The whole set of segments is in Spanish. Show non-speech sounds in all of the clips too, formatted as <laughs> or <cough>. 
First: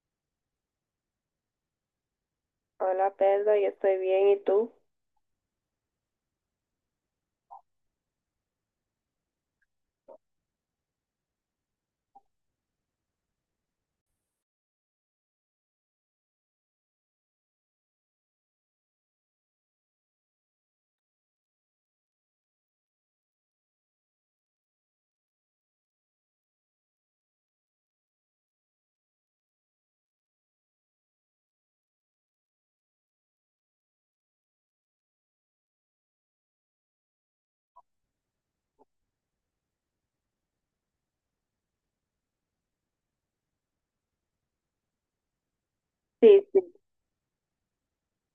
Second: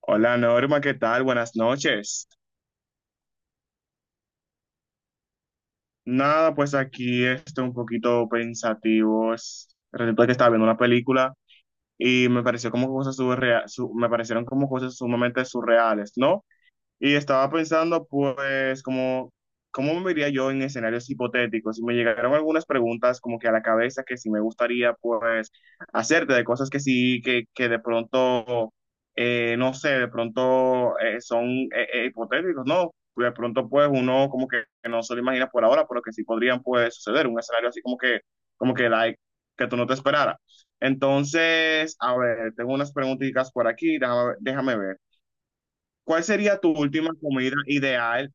Hola Norma, ¿qué tal? Buenas noches. Hola Pedro, yo estoy bien, ¿y tú? Nada, pues aquí estoy un poquito pensativo. Resulta que estaba viendo una película y me pareció como cosas me parecieron como cosas sumamente surreales, ¿no? Y estaba pensando, pues, como, ¿cómo me vería yo en escenarios hipotéticos? Y me llegaron algunas preguntas como que a la cabeza que si me gustaría, pues, hacerte de cosas que sí, que de pronto, no sé, de pronto son hipotéticos, ¿no? De pronto, pues, uno como que no se lo imagina por ahora, pero que sí podrían, pues, suceder. Un escenario así como que, like, que tú no te esperaras. Entonces, a ver, tengo unas preguntitas por aquí, déjame ver. ¿Cuál Sí, sería tu sí. última comida ideal?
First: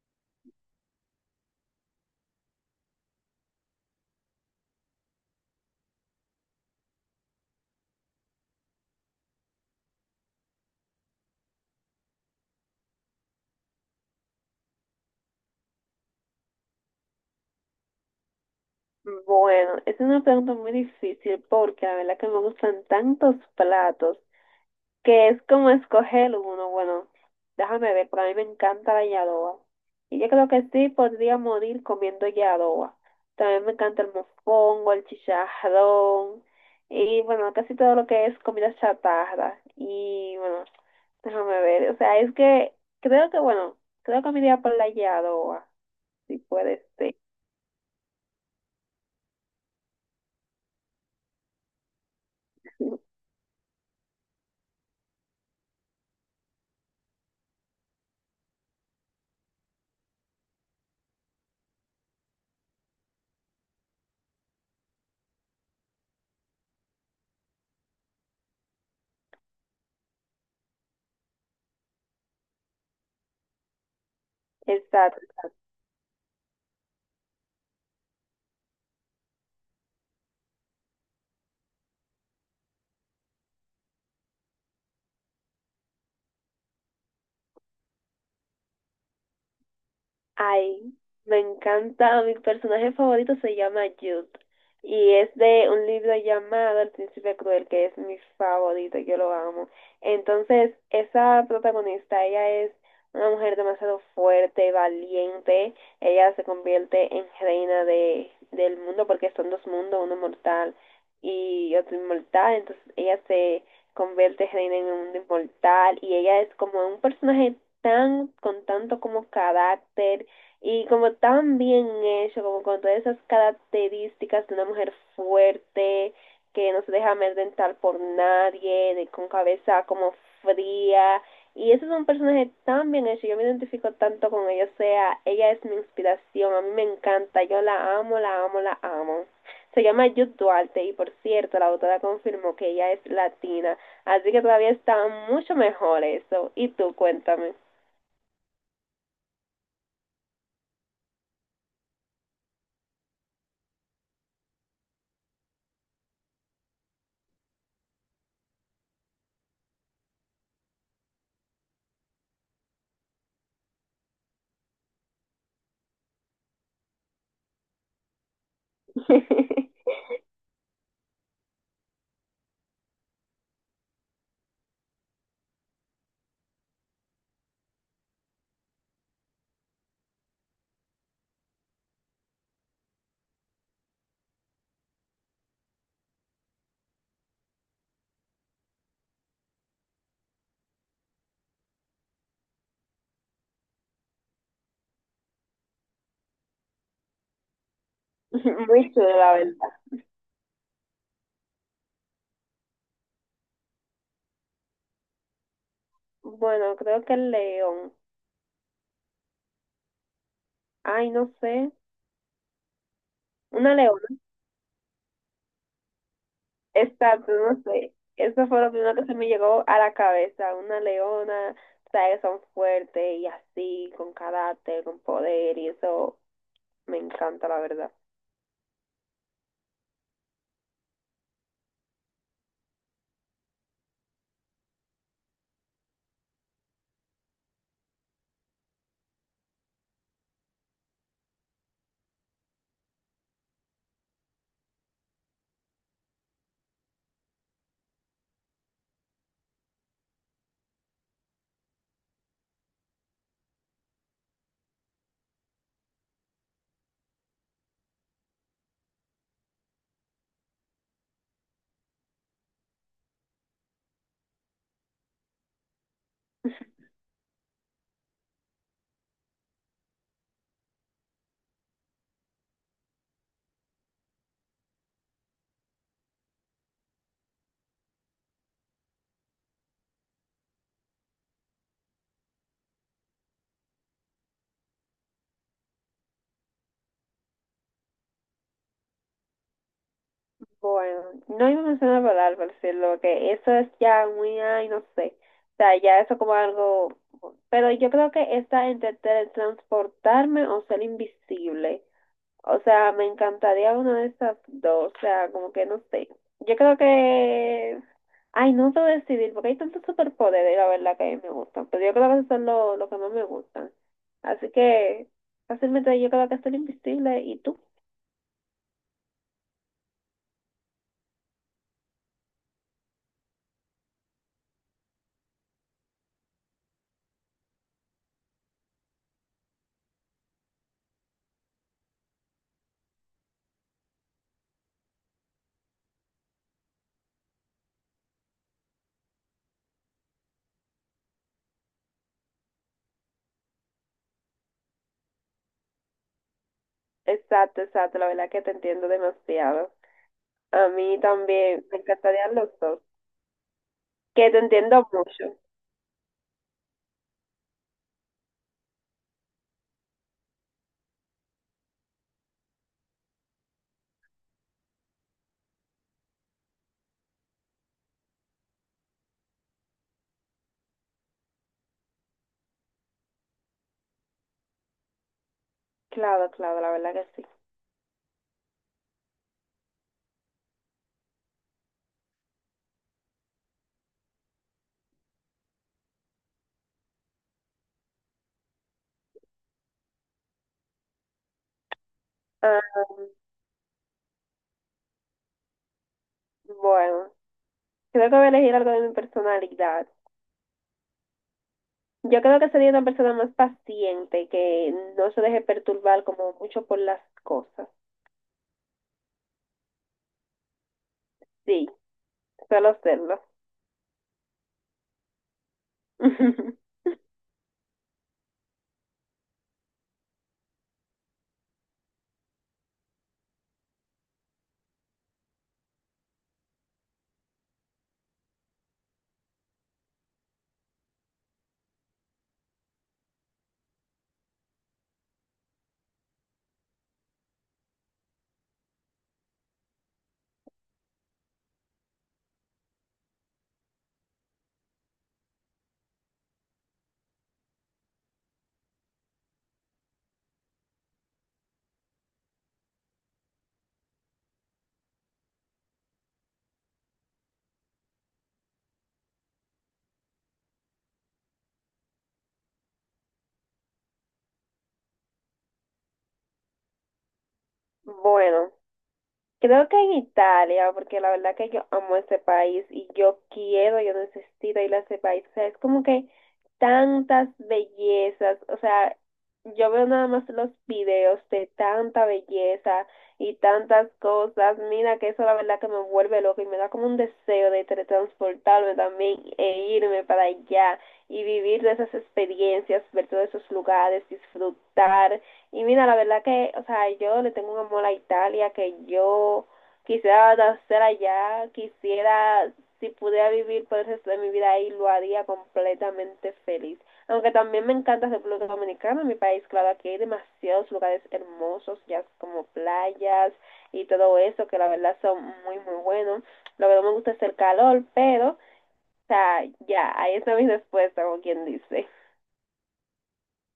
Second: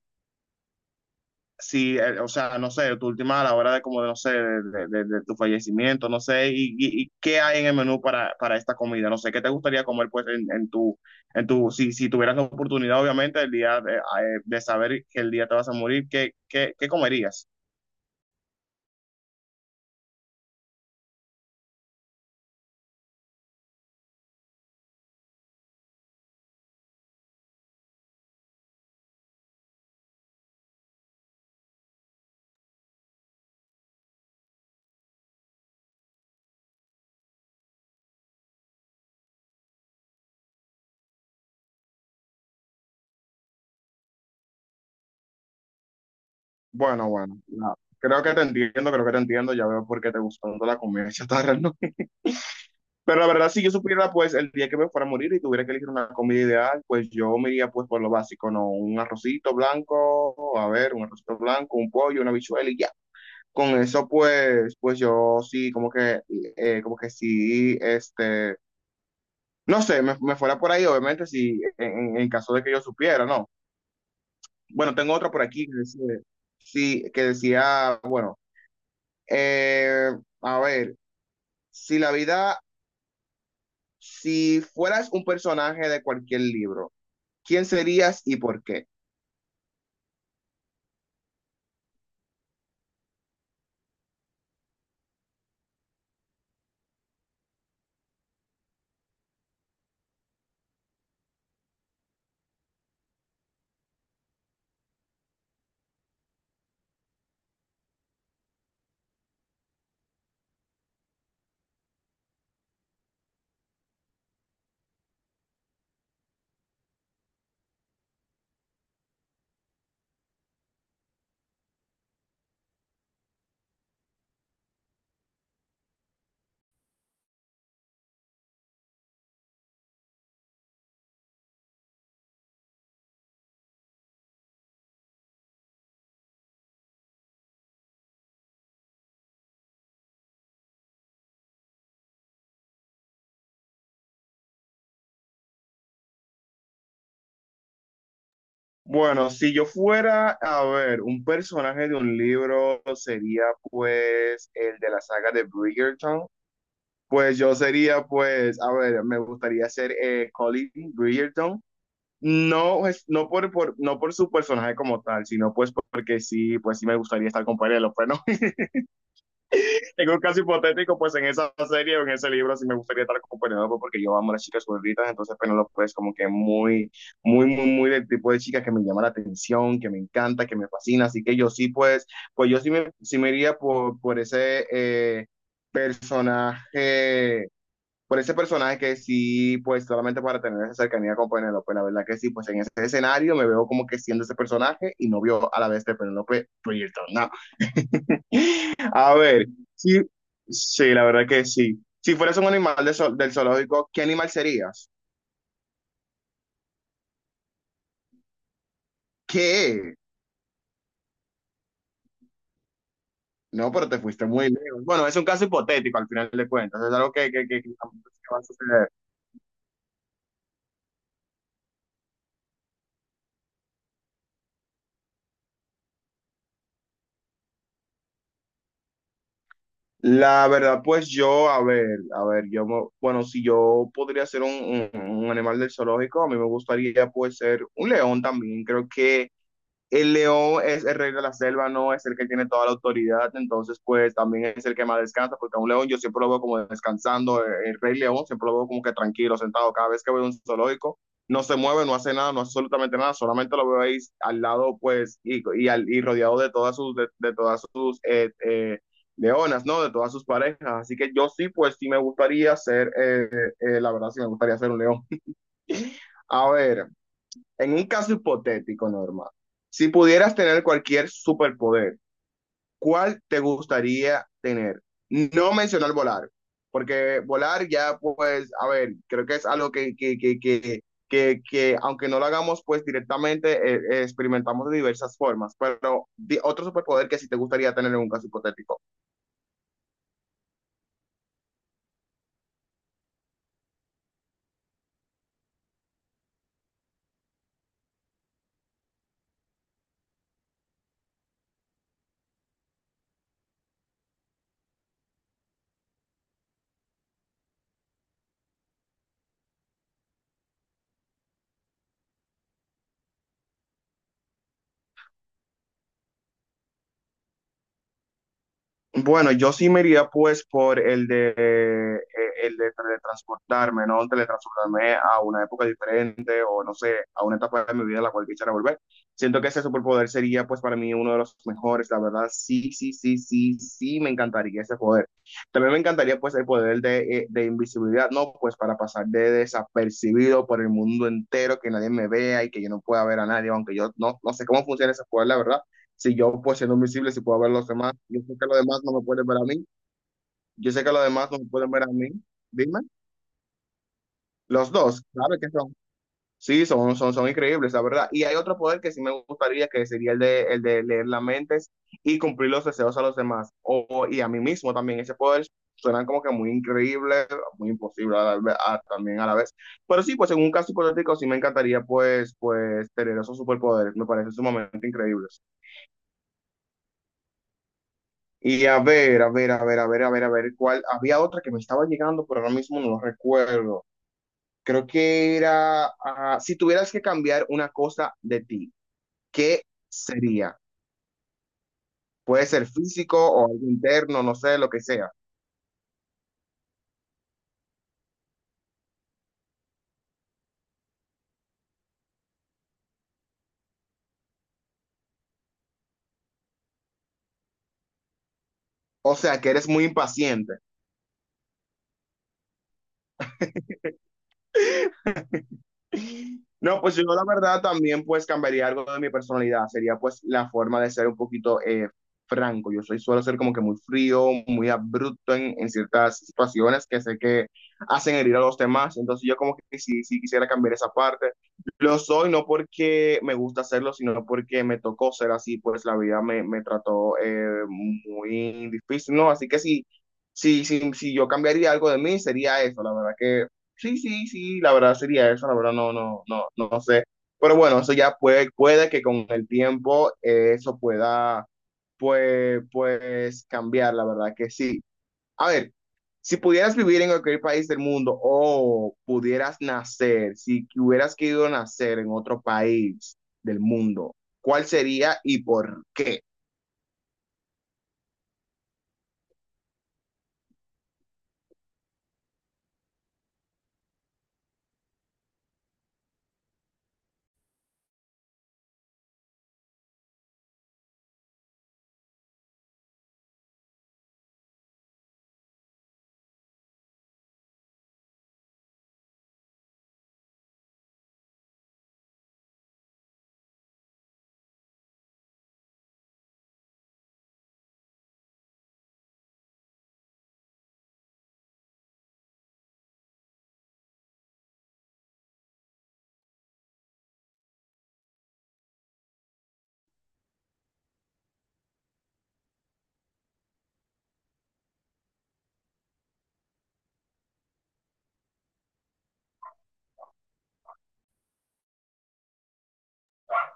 Si, o sea, no sé, tu última a la hora de como, no sé, de tu fallecimiento, no sé, y qué hay en el menú para esta comida, no sé, ¿qué te gustaría comer pues en tu, si tuvieras la oportunidad, obviamente, el día de saber que el día te vas a morir, ¿ qué comerías? Bueno, es una pregunta muy difícil porque la verdad que me gustan tantos platos que es como escoger uno. Bueno, déjame ver, pero a mí me encanta la yadoa. Y yo creo que sí podría morir comiendo yadoa. También me encanta el mofongo, el chicharrón y bueno, casi todo lo que es comida chatarra. Y bueno, déjame ver, o sea, es que creo que bueno, creo que me iría por la yadoa, si puede Bueno, ser. No, creo que te entiendo, creo que te entiendo, ya veo por qué te gustó tanto la comida <laughs> chatarra, ¿no? Pero la verdad, si yo supiera, pues, el día que me fuera a morir y tuviera que elegir una comida ideal, pues yo me iría, pues, por lo básico, ¿no? Un arrocito blanco, a ver, un arrocito blanco, un pollo, una habichuela y ya. Con eso, pues, pues yo sí, como que sí, este, no sé, me fuera por ahí, obviamente, si, en caso de que yo supiera, ¿no? <laughs> Bueno, tengo Exacto. otra por aquí que decía, sí, que decía, bueno, eh, a ver, si la vida, si fueras un personaje de cualquier libro, ¿quién serías y por qué? Ay, me encanta. Mi personaje favorito se llama Jude y es de un libro llamado El Príncipe Cruel, que es mi favorito, yo lo amo. Entonces, esa protagonista, ella es una mujer demasiado fuerte, valiente. Ella se convierte en reina del mundo porque son dos mundos, uno mortal y otro inmortal. Entonces, ella se convierte reina en un mundo inmortal y ella es como un personaje tan, con tanto como carácter y como tan bien hecho, como con todas esas características de una mujer fuerte, que no se deja amedrentar por nadie, de, con cabeza como fría. Y ese es un personaje tan bien hecho, yo me identifico tanto con ella, o sea, ella es mi inspiración, a mí me encanta, yo la amo, la amo, la amo. Se llama Jude Duarte y por cierto, la autora confirmó que ella es latina, así que todavía está mucho mejor eso. Y tú, cuéntame. Bueno, si yo fuera a ver un personaje de un libro, sería pues el de la saga de Bridgerton. Pues yo sería pues, a ver, me gustaría ser Colin Bridgerton. No, no, no por su personaje como tal, sino pues porque sí, pues sí me gustaría estar con Penélope, ¿no? <laughs> En un caso hipotético, pues en esa serie o en ese libro sí me gustaría estar con Penelope porque yo amo a las chicas gorditas, entonces Penelope es como que muy, muy del tipo de chica que me llama la atención, que me encanta, que me fascina, así que yo sí, pues, pues yo sí me iría por ese personaje, por ese personaje que sí, pues solamente para tener esa cercanía con Penelope, la verdad que sí, pues en ese escenario me veo como que siendo ese personaje y novio a la vez de Penelope Bridgerton, ¿no? <laughs> Muy chulo, A la ver, verdad. sí, sí, la verdad que sí. Si fueras un animal de del zoológico, ¿qué animal serías? Bueno, creo que el león. ¿Qué? Ay, no sé. No, Una pero te leona. fuiste muy lejos. Bueno, es un caso hipotético al final de cuentas, es algo Exacto, no que sé. tampoco es que va a Eso fue lo suceder. primero que se me llegó a la cabeza. Una leona, sabes, que son fuertes y así, con carácter, con poder, y eso me encanta, la verdad. La verdad, pues yo, a ver, yo, bueno, si yo podría ser un, un- un animal del zoológico, a mí me gustaría pues ser un león también. Creo que el león es el rey de la selva, no es el que tiene toda la autoridad, entonces pues también es el que más descansa, porque a un león yo siempre lo veo como descansando, el rey león siempre lo veo como que tranquilo, sentado, cada vez que veo un zoológico, no se mueve, no hace nada, no hace absolutamente nada, solamente lo veo ahí al lado pues y rodeado de todas sus, de todas sus leonas, ¿no? De todas sus parejas, así que yo sí pues sí me gustaría ser, la verdad sí me gustaría ser un león. A ver. En un caso hipotético, Norma, si pudieras tener cualquier superpoder, ¿cuál te gustaría tener? No mencionar volar, porque volar ya, pues, a ver, creo que es algo que aunque no lo hagamos, pues directamente experimentamos de diversas formas, pero otro superpoder que sí te gustaría tener en un caso hipotético. Bueno, no iba a mencionar volar, por decirlo, que eso es ya muy, ay, no sé. O sea, ya eso como algo. Pero yo creo que está entre teletransportarme o ser invisible. O sea, me encantaría una de esas dos. O sea, como que no sé. Yo creo que... Ay, no sé decidir, porque hay tantos superpoderes, la verdad, que me gustan. Pero yo creo que esos son los lo que más me gustan. Así que fácilmente yo creo que soy invisible. ¿Y tú? Bueno, yo sí me iría pues por el de teletransportarme, ¿no? Teletransportarme a una época diferente o no sé, a una etapa de mi vida a la cual quisiera volver. Siento que ese superpoder sería pues para mí uno de los mejores, la verdad. Sí, sí, sí, sí, sí, me encantaría ese poder. También me encantaría pues el poder de invisibilidad, ¿no? Pues para pasar de desapercibido por el mundo entero, que nadie me vea y que yo no pueda ver a nadie, aunque yo no, no sé cómo funciona ese poder, la verdad si yo pues siendo invisible, si puedo ver a Exacto, los demás, exacto. La yo sé verdad que que te los demás entiendo no me pueden ver a mí, demasiado. A yo sé que mí los demás no me también pueden me ver a mí, encantarían los dos. dime, Que te los entiendo dos, mucho. ¿sabes qué son? Sí, son increíbles, la verdad. Y hay otro poder que sí me gustaría, que sería el de leer las mentes y cumplir los deseos a los demás, y a mí mismo también. Ese poder suena como que muy increíble, muy imposible a también a la vez. Pero sí, pues en un caso hipotético sí me encantaría pues, pues tener esos superpoderes, me parecen sumamente increíbles. Claro, claro, la verdad que sí. Y a ver, a ver, a ver, a ver, a ver, a ver, cuál. Había otra que me estaba llegando, pero ahora mismo no lo recuerdo. Creo que era, ah, si tuvieras que cambiar una cosa de ti, ¿qué sería? Puede ser Ah, físico o algo interno, no sé, lo que sea. bueno, creo que voy a elegir algo de mi personalidad. Yo creo que sería una persona más paciente, que no se deje perturbar como mucho por las cosas. O sea, que eres muy impaciente. Sí, suelo serlo. <laughs> No, pues yo la verdad también pues cambiaría algo de mi personalidad, sería pues la forma de ser un poquito franco, yo soy, suelo ser como que muy frío, muy abrupto en ciertas situaciones que sé que hacen herir a los demás, entonces yo como que sí quisiera cambiar esa parte, lo soy no porque me gusta hacerlo, sino porque me tocó ser así, pues la vida me trató muy difícil, ¿no? Así que sí, si yo cambiaría algo de mí, sería eso, la verdad que sí, sí, sí, la verdad sería eso, la verdad no sé. Pero bueno, eso ya puede, puede que con el tiempo eso pueda, pues, pues cambiar, la verdad que sí. A ver, si pudieras vivir en cualquier país del mundo o pudieras nacer, si que hubieras querido nacer en otro país del mundo, ¿cuál sería y por qué? Bueno. Creo que en Italia, porque la verdad que yo amo ese país y yo quiero, yo necesito ir a ese país. O sea, es como que tantas bellezas, o sea, yo veo nada más los videos de tanta belleza y tantas cosas. Mira que eso la verdad que me vuelve loco y me da como un deseo de teletransportarme también e irme para allá y vivir de esas experiencias, ver todos esos lugares, disfrutar. Y mira, la verdad que, o sea, yo le tengo un amor a Italia, que yo quisiera nacer allá, quisiera, si pudiera vivir por el resto de mi vida ahí, lo haría completamente feliz. Aunque también me encanta República Dominicana, mi país, claro, aquí hay demasiados lugares hermosos, ya como playas y todo eso, que la verdad son muy, muy buenos. Lo que no me gusta es el calor, pero, o sea, ya, ahí está mi respuesta, como quien dice.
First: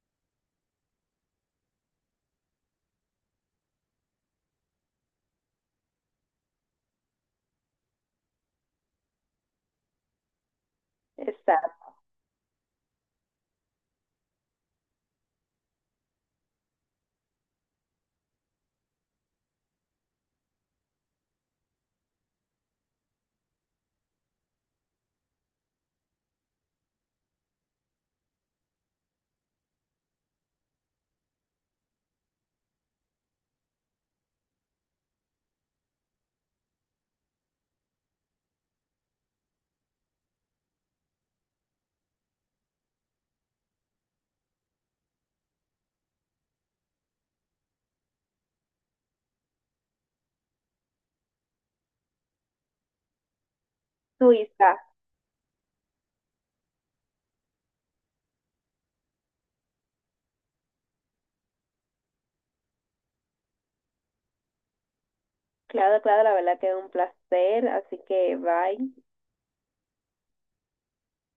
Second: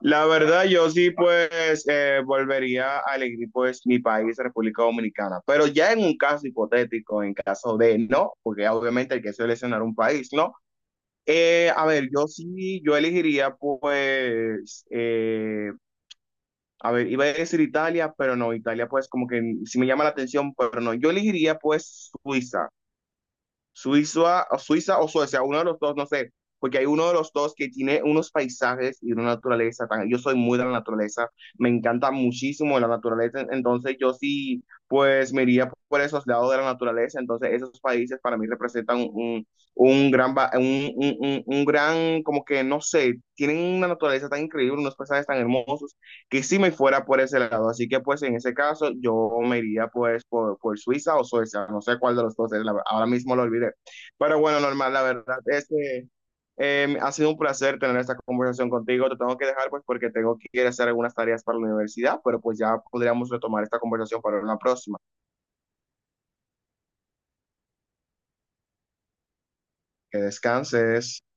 La verdad, yo sí, pues, volvería a elegir, pues, mi país, República Dominicana. Pero ya en un caso hipotético, en caso de no, porque obviamente hay que seleccionar un país, ¿no? Está, A ver, yo sí, yo elegiría, pues, a ver, iba a decir Italia, pero no, Italia, pues, como que sí me llama la atención, pero no, yo elegiría, pues, Suiza. Suiza o Suecia, uno de los dos, no sé, porque hay uno de los dos que tiene unos paisajes y una naturaleza tan, yo soy muy de la naturaleza, me encanta muchísimo la naturaleza, entonces yo sí, pues me iría por esos lados de la naturaleza, entonces esos países para mí representan un, un un gran, como que no sé, tienen una naturaleza tan increíble, unos paisajes tan hermosos que si me fuera por ese lado. Así que pues en ese caso yo me iría pues por Suiza o Suecia, no sé cuál de los dos es, la, ahora mismo lo olvidé. Pero bueno, Suiza. normal, la verdad es que ha sido un placer tener esta conversación contigo. Te tengo que dejar pues porque tengo que ir a hacer algunas tareas para la universidad, pero pues ya podríamos retomar esta conversación para una próxima. Claro, claro, la verdad que es un placer, así que bye. Que descanses.